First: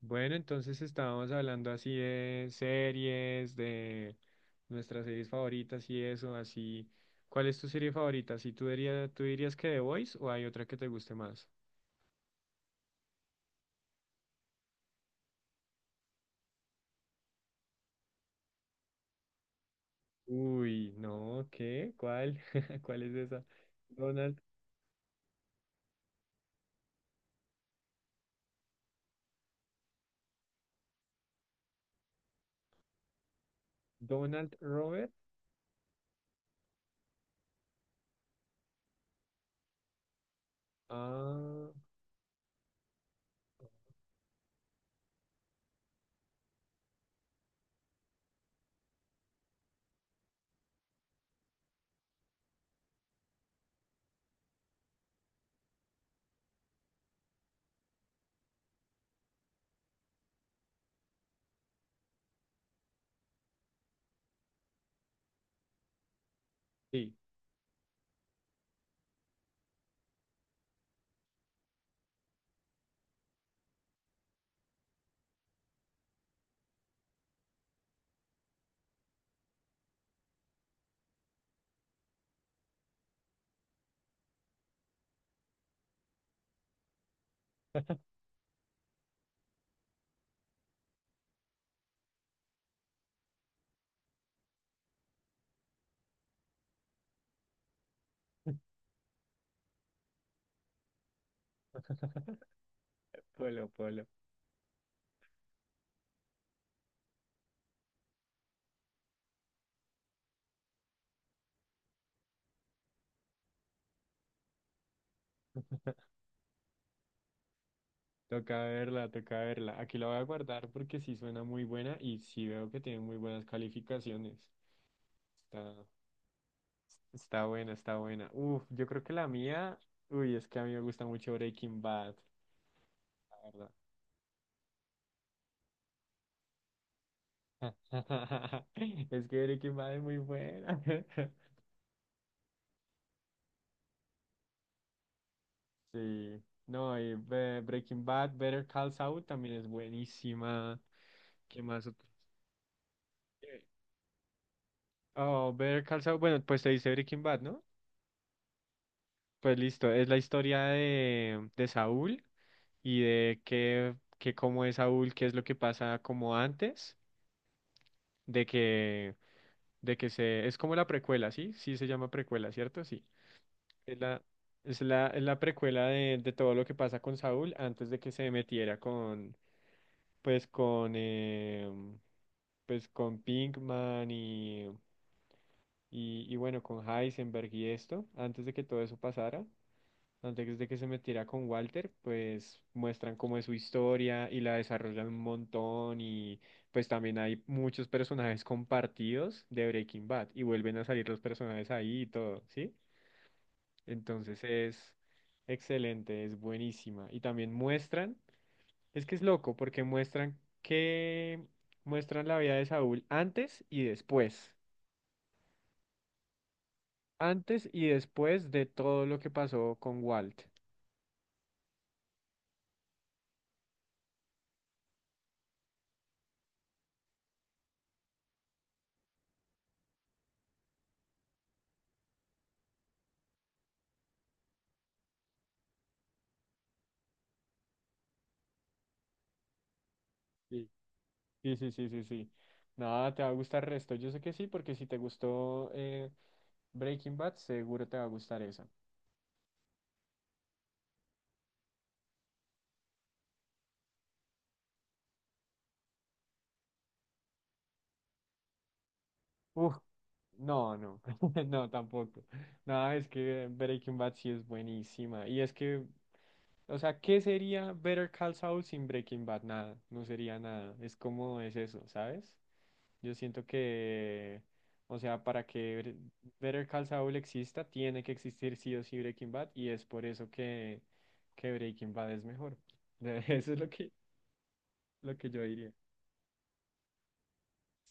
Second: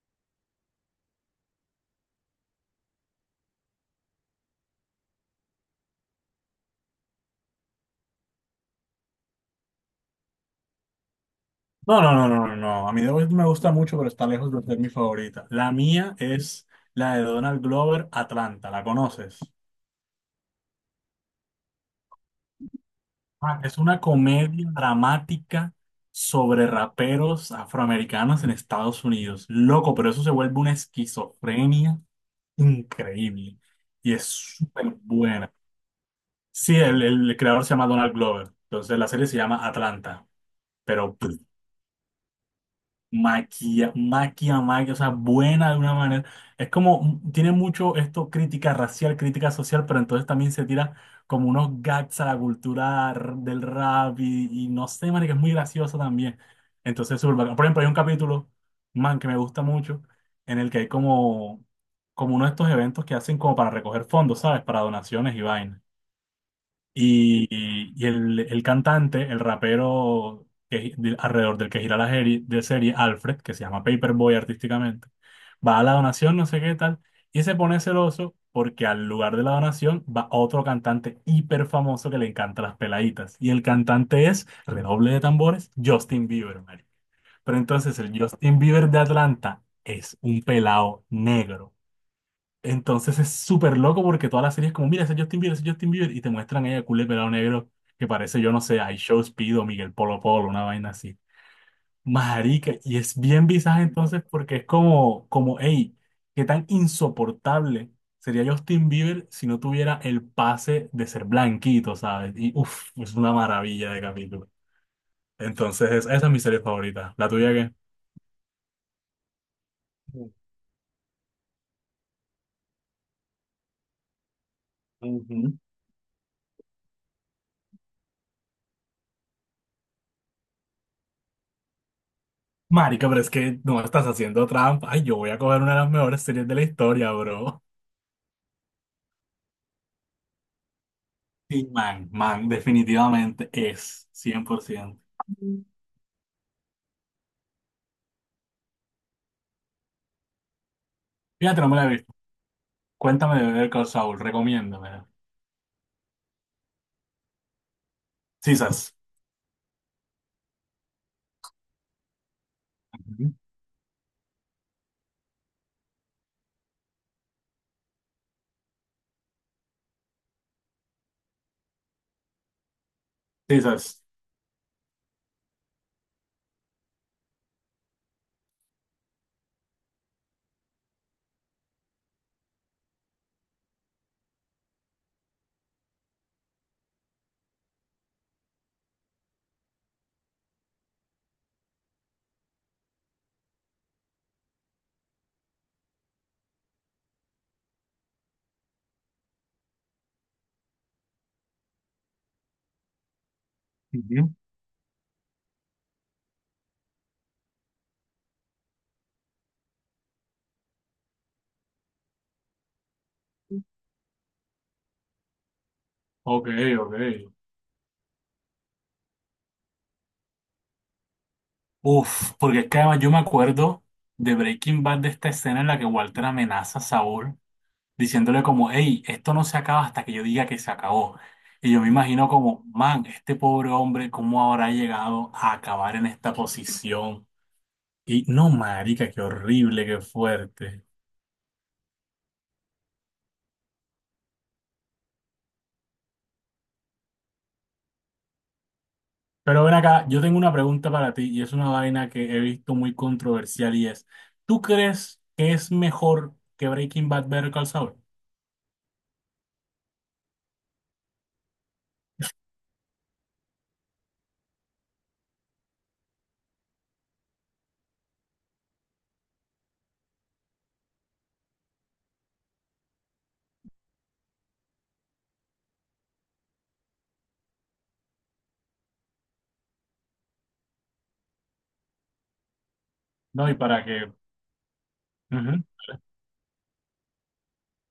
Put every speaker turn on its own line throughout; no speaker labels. Bueno, entonces estábamos hablando así de series, de nuestras series favoritas y eso, así. ¿Cuál es tu serie favorita? Si tú dirías que The Voice o hay otra que te guste más?
No, no, no, no, no, no. A mí The Voice me gusta mucho, pero está lejos de ser mi favorita. La mía es la de Donald Glover, Atlanta. ¿La conoces?
Uy, no, ¿qué? ¿Cuál? ¿Cuál es esa?
Ah, es una
Donald,
comedia dramática sobre raperos afroamericanos en Estados Unidos. Loco, pero eso se vuelve una esquizofrenia increíble. Y es
Donald
súper
Robert.
buena. Sí, el creador se llama Donald Glover. Entonces la serie se llama Atlanta. Pero
Ah,
maquia, o sea, buena de una manera. Es como, tiene mucho esto, crítica racial, crítica social, pero entonces también se tira como unos gags a la cultura del rap y no sé, man, que es muy gracioso también. Entonces, súper bacán. Por ejemplo, hay un capítulo, man, que me gusta mucho, en el que hay como uno de estos eventos que hacen como para recoger fondos, ¿sabes? Para donaciones y vainas.
sí.
Y, y el cantante, el rapero alrededor del que gira la serie, de serie, Alfred, que se llama Paperboy artísticamente, va a la donación, no sé qué tal, y se pone celoso porque al lugar de la donación va otro cantante hiper famoso que le encanta las peladitas. Y el cantante es, redoble de tambores, Justin Bieber, marico. Pero entonces el Justin Bieber de Atlanta es un pelado negro. Entonces es súper loco porque toda la serie es como, mira, ese es Justin Bieber, ese es Justin Bieber, y te muestran a ella culé pelado negro que parece, yo no sé, I Show Speed o Miguel Polo Polo, una vaina así. Marica, y es bien
Polo,
visaje
Polo.
entonces porque es como, hey, qué tan insoportable sería Justin Bieber si no tuviera el pase de ser blanquito, ¿sabes? Y uff, es una maravilla de capítulo. Entonces, esa es mi serie favorita. ¿La tuya qué?
Toca verla, toca verla. Aquí la voy a guardar porque sí suena muy buena y sí veo que tiene muy buenas calificaciones.
Ujú.
Está. Está buena, está buena. Uf, yo creo que la mía, uy, es que a mí me gusta mucho Breaking Bad,
Marica, pero es
la
que
verdad.
no estás haciendo trampa. Ay, yo voy a coger una de las mejores series de la historia, bro.
Es que Breaking Bad es muy buena.
Sí, man, definitivamente es, 100%.
Sí, no, y Breaking Bad, Better Call Saul también es buenísima.
Fíjate,
¿Qué
no me la
más?
he
¿Otro?
visto. Cuéntame de
Eh,
Better Call Saul, recomiéndame.
Oh, Better Call Saul, bueno, pues te dice Breaking Bad, ¿no?
Sisas.
Pues listo, es la historia de Saúl y
Ujú.
de que cómo es Saúl, qué es lo que pasa como antes, de que es como la precuela, ¿sí? Sí se llama precuela, ¿cierto? Sí. Es
Sisas.
la, es la precuela de todo lo que pasa con Saúl antes de que se metiera con, pues con, pues con Pinkman y bueno, con Heisenberg y esto, antes de que todo eso pasara. Antes de que se metiera con Walter, pues muestran cómo es su historia y la desarrollan un montón y pues también hay muchos personajes compartidos de Breaking Bad y vuelven a salir los personajes ahí y todo, ¿sí?
Ujú.
Entonces es excelente, es buenísima. Y también muestran, es que es loco porque muestran la vida de Saúl
Ok, ok.
antes y después de todo lo que pasó con Walt.
Uf, porque es que además yo me acuerdo de Breaking Bad de esta escena en la que Walter amenaza a Saúl diciéndole como, hey, esto no se acaba hasta que yo diga que se acabó. Y yo me imagino como, man, este pobre hombre, ¿cómo habrá llegado a acabar en esta posición? Y no, marica, qué horrible, qué
Sí.
fuerte.
Sí, sí, sí, sí, sí. Nada, te va a gustar el resto. Yo sé que sí, porque si te gustó Breaking Bad, seguro te va a gustar esa.
Pero ven acá, yo tengo una pregunta para ti y es una vaina que he visto muy controversial y es, ¿tú crees que es mejor que Breaking Bad ver Call Saul?
Uf, no, no, no, tampoco. Nada, es que Breaking Bad sí es buenísima. Y es que, o sea, ¿qué sería Better Call Saul sin Breaking Bad? Nada, no sería nada. Es como es eso, ¿sabes? Yo siento que, o sea, para que Better Call Saul exista, tiene que existir sí o sí Breaking Bad y es por eso que Breaking Bad es mejor.
No,
Eso
y
es
para que,
lo que yo
ujú,
diría.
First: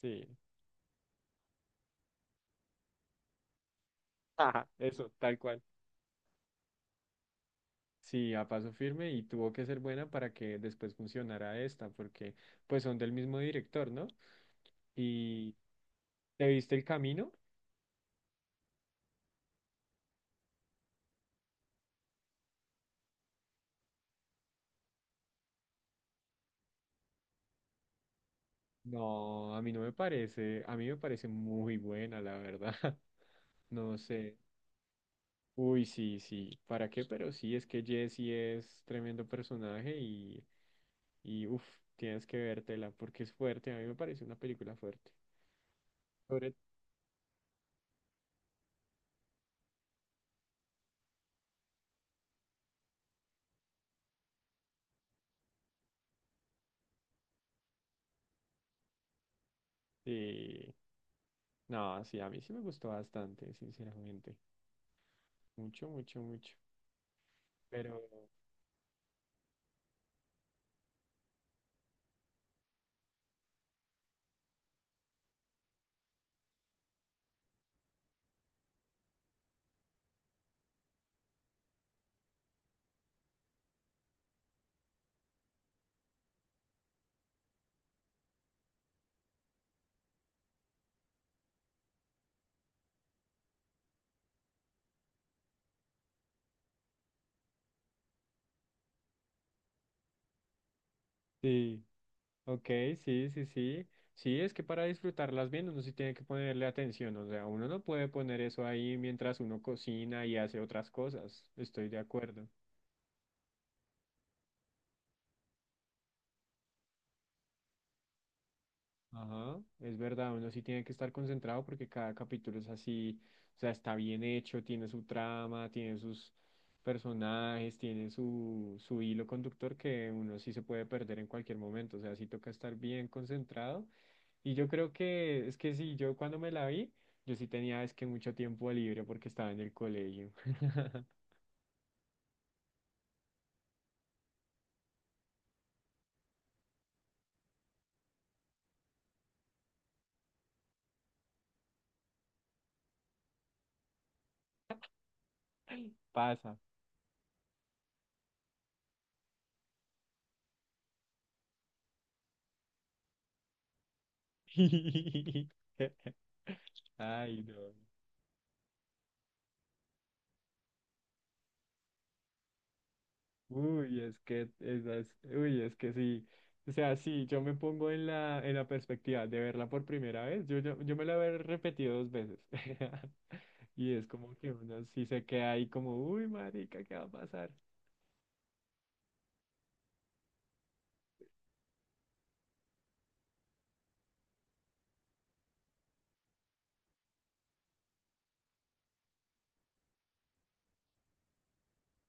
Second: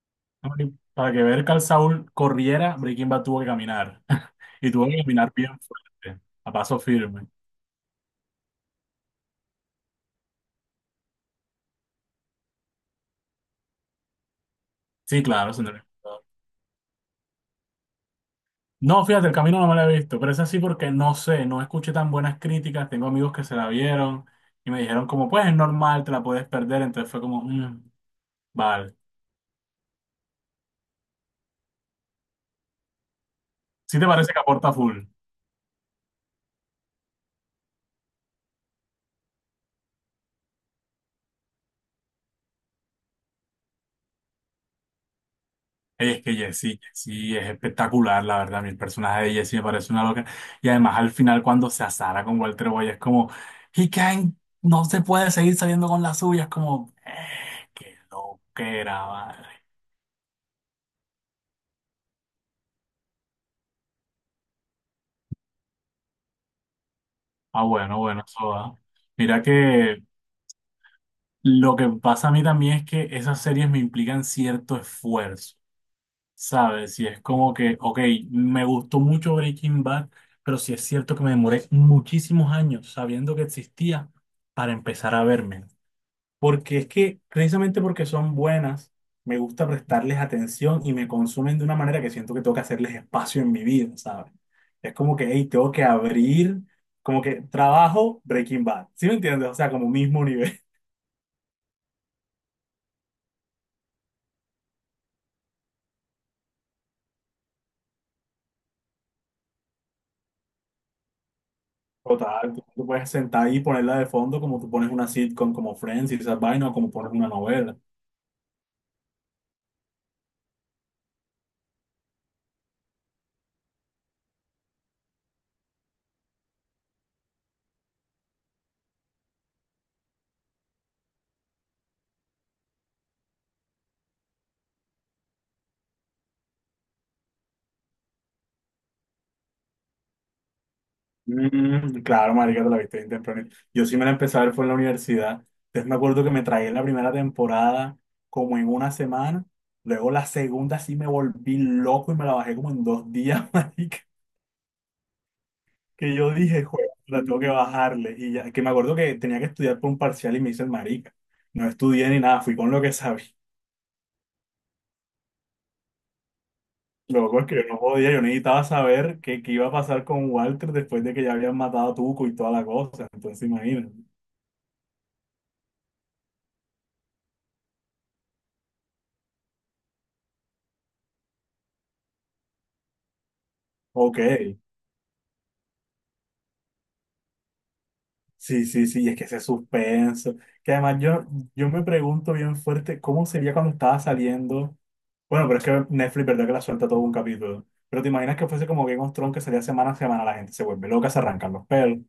Sí,
no, y para que ver Call Saul corriera, Breaking Bad tuvo que caminar
ajá,
y tuvo que
eso,
caminar
tal
bien
cual.
fuerte, a paso firme.
Sí, a paso firme y tuvo que ser buena para que después funcionara esta, porque pues son del mismo director, ¿no?
Sí, claro,
¿Y
es un recomendador.
te viste El Camino?
No, fíjate, el camino no me lo he visto, pero es así porque no sé, no escuché tan buenas críticas. Tengo amigos que se la vieron y me dijeron como, pues es normal, te la puedes perder. Entonces fue como, "Mm, vale".
No, a mí no me parece, a mí me parece muy buena, la verdad. No
¿Sí te parece
sé.
que aporta full?
Uy, sí, sí. ¿Para qué? Pero sí, es que Jessie es tremendo personaje y uff, tienes que vértela porque es fuerte. A mí me parece una película fuerte.
Ey, es que
Sobre...
Jessie es espectacular, la verdad. Mi personaje de Jessie me parece una loca. Y además al final cuando se asara con Walter Boy es como, he can't, no se puede seguir saliendo con las suyas, como, qué loquera, madre.
Sí. No, sí, a mí sí me gustó bastante, sinceramente. Mucho, mucho, mucho.
Ah, bueno,
Pero
bueno, eso va. Mira que Lo que pasa a mí también es que esas series me implican cierto esfuerzo, ¿sabes? Y es como que, ok, me gustó mucho Breaking Bad, pero sí es cierto que me demoré muchísimos años sabiendo que existía para empezar a verme. Porque es que, precisamente porque son buenas, me gusta prestarles atención y me consumen de una manera que siento que tengo que hacerles espacio en mi vida, ¿sabes? Es como que, hey, tengo que abrir, como que trabajo Breaking Bad, ¿sí me entiendes? O sea, como mismo.
sí. Ok, sí, sí, sí. Sí, es que para disfrutarlas bien uno sí tiene que ponerle atención, o sea, uno no puede poner eso ahí mientras uno cocina y hace otras cosas, estoy de acuerdo.
Total, tú puedes sentar ahí y ponerla de fondo como tú pones una sitcom como Friends y esas vainas o como pones una novela.
Ajá, es verdad, uno sí tiene que estar concentrado porque cada capítulo es así, o sea, está bien hecho, tiene su trama, tiene sus personajes, tiene su hilo conductor que uno sí se puede perder en cualquier momento, o sea, sí toca estar bien concentrado. Y yo creo que es que sí, yo cuando me la vi, yo sí tenía es que mucho tiempo libre porque estaba en el colegio.
Mm, claro, marica, te la viste bien temprano. Yo sí me la empecé a ver fue en la universidad. Entonces me acuerdo que me tragué la primera temporada como en una semana. Luego la segunda sí me volví loco y me la bajé como en dos días, marica. Que yo
Pasa.
dije, joder, la tengo que bajarle. Y ya, que me acuerdo que tenía que estudiar por un parcial y me hice el marica. No estudié ni nada, fui con lo que sabía. Loco,
Ay,
es que yo
no.
no podía, yo necesitaba saber qué iba a pasar con Walter después de que ya habían matado a Tuco y toda la cosa. Entonces, imagínate.
Uy, es que esas, uy, es que sí. O sea, sí, yo me pongo en la perspectiva de verla por primera vez. Yo me la he repetido dos veces. Y es
Ok,
como que uno sí se queda ahí como, uy, marica, ¿qué va a pasar?
sí, sí, sí, es que ese suspenso. Que yo me pregunto bien fuerte cómo sería cuando estaba saliendo. Bueno, pero es que Netflix, ¿verdad? Que la suelta todo un capítulo. Pero te imaginas que fuese como Game of Thrones que salía semana a semana, la gente se vuelve loca, se arrancan los pelos.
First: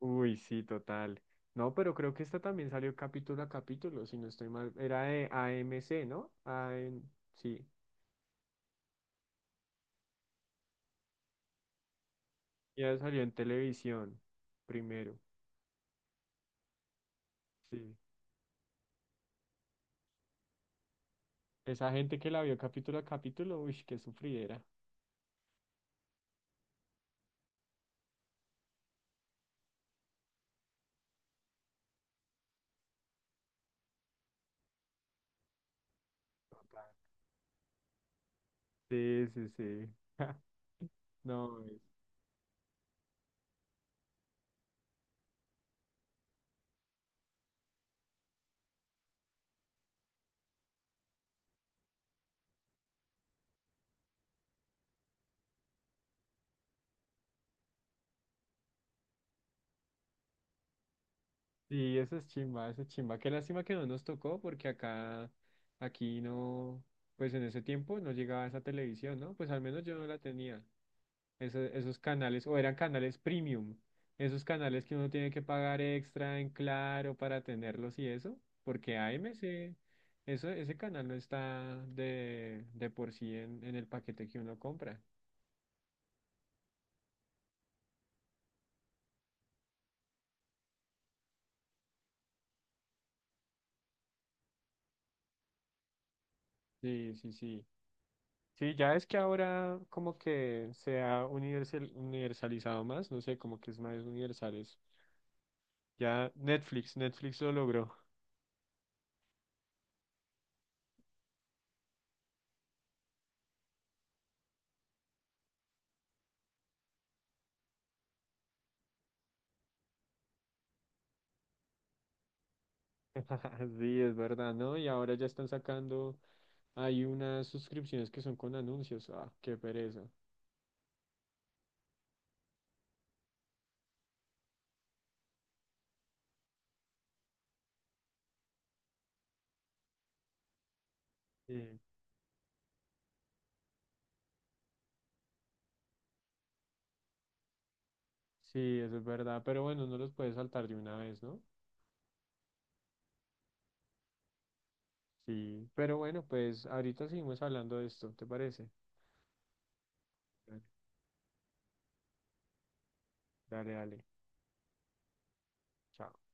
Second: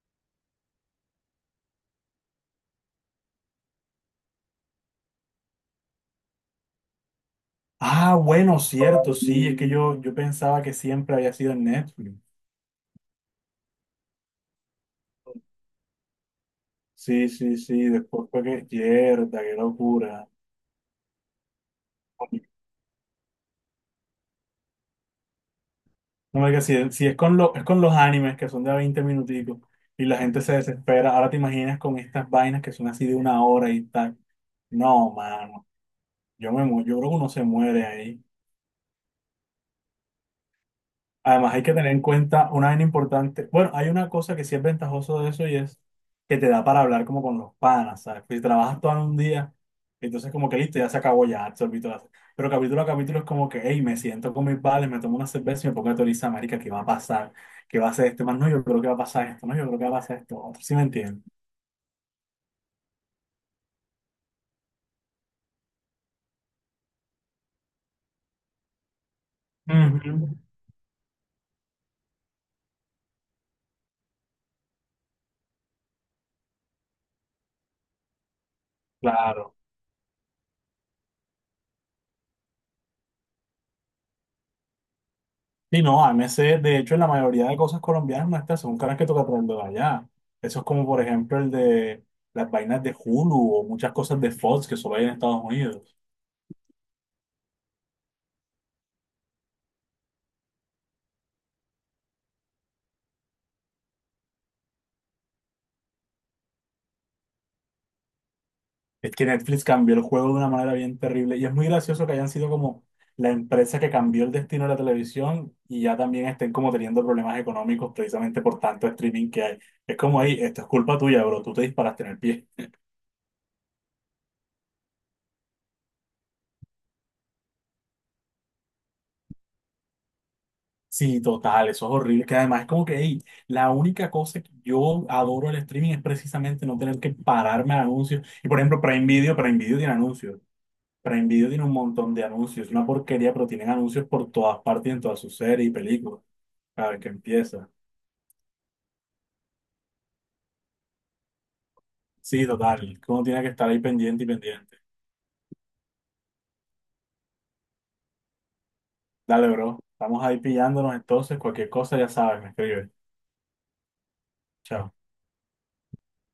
Uy, sí, total. No, pero creo que esta también salió capítulo a capítulo, si no estoy mal. Era de AMC, ¿no? AM, sí.
Ah, bueno, cierto, sí, es que yo pensaba que siempre había sido en Netflix.
Ya salió en televisión primero.
Sí, sí, sí,
Sí.
después fue que, mierda, qué locura.
Esa gente que la vio capítulo a capítulo, uy, qué sufridera.
No me digas, si es con lo, es con los animes que son de a 20 minuticos y la gente se desespera, ahora te imaginas con estas vainas que son así de una hora y tal. No, mano, yo creo que uno se muere ahí.
Sí, sí, sí.
Además,
No,
hay que tener en cuenta una vaina importante. Bueno, hay una cosa que sí es ventajoso de eso y es que te da para hablar como con los panas, ¿sabes? Pues si trabajas todo en un día, entonces como que listo, ya se acabó, ya absorbí todas. Pero capítulo a capítulo es como que, hey, me siento con mis vales, me tomo una cerveza y me pongo a teorizar, marica, ¿qué va a pasar? ¿Qué va a hacer este más? No, yo creo que va a pasar esto, no, yo creo que va a pasar esto. Otro, ¿sí me entiendes?
sí, eso es chimba, eso es chimba. Qué lástima que no nos tocó, porque acá, aquí no, pues en ese tiempo no llegaba esa televisión, ¿no? Pues al menos yo no la
Ujú.
tenía. Esos canales, o eran canales premium, esos canales que uno tiene que pagar extra en Claro para tenerlos y eso, porque
Claro.
AMC, eso, ese canal no está de por sí en el paquete que uno compra.
Sí, no, AMC, de hecho, en la mayoría de cosas colombianas nuestras son caras que toca traerlo de allá. Eso es como, por ejemplo, el de las vainas de Hulu o muchas cosas de Fox que solo hay en Estados Unidos.
Sí, sí, sí. Sí, ya es que ahora como que se ha universalizado más, no sé, como que es más universales. Ya Netflix, Netflix lo logró.
Es que Netflix cambió el juego de una manera bien terrible y es muy gracioso que hayan sido como la empresa que cambió el destino de la televisión y ya también estén como teniendo problemas económicos precisamente por tanto streaming que hay. Es como, ahí, esto es culpa tuya, bro, tú te disparaste en el pie.
Sí, es verdad, ¿no? Y ahora ya están sacando hay unas suscripciones que son con anuncios. Ah, qué pereza.
Sí, total, eso es horrible. Que además es como que, hey, la única cosa que yo adoro el streaming es precisamente no tener que pararme a anuncios. Y por ejemplo, Prime Video tiene anuncios. Prime Video tiene un
Sí.
montón de anuncios. Es una porquería, pero tienen anuncios por todas partes en todas sus series y películas. Cada vez que empieza.
Sí, eso es verdad, pero bueno, no los puedes saltar de una vez, ¿no?
Sí, total. Uno tiene que estar ahí pendiente y pendiente.
Sí, pero bueno, pues ahorita seguimos hablando de esto, ¿te parece?
Dale, bro. Estamos ahí
Dale,
pillándonos entonces. Cualquier cosa ya sabes, me escribes.
dale, dale.
Chao.
Chao.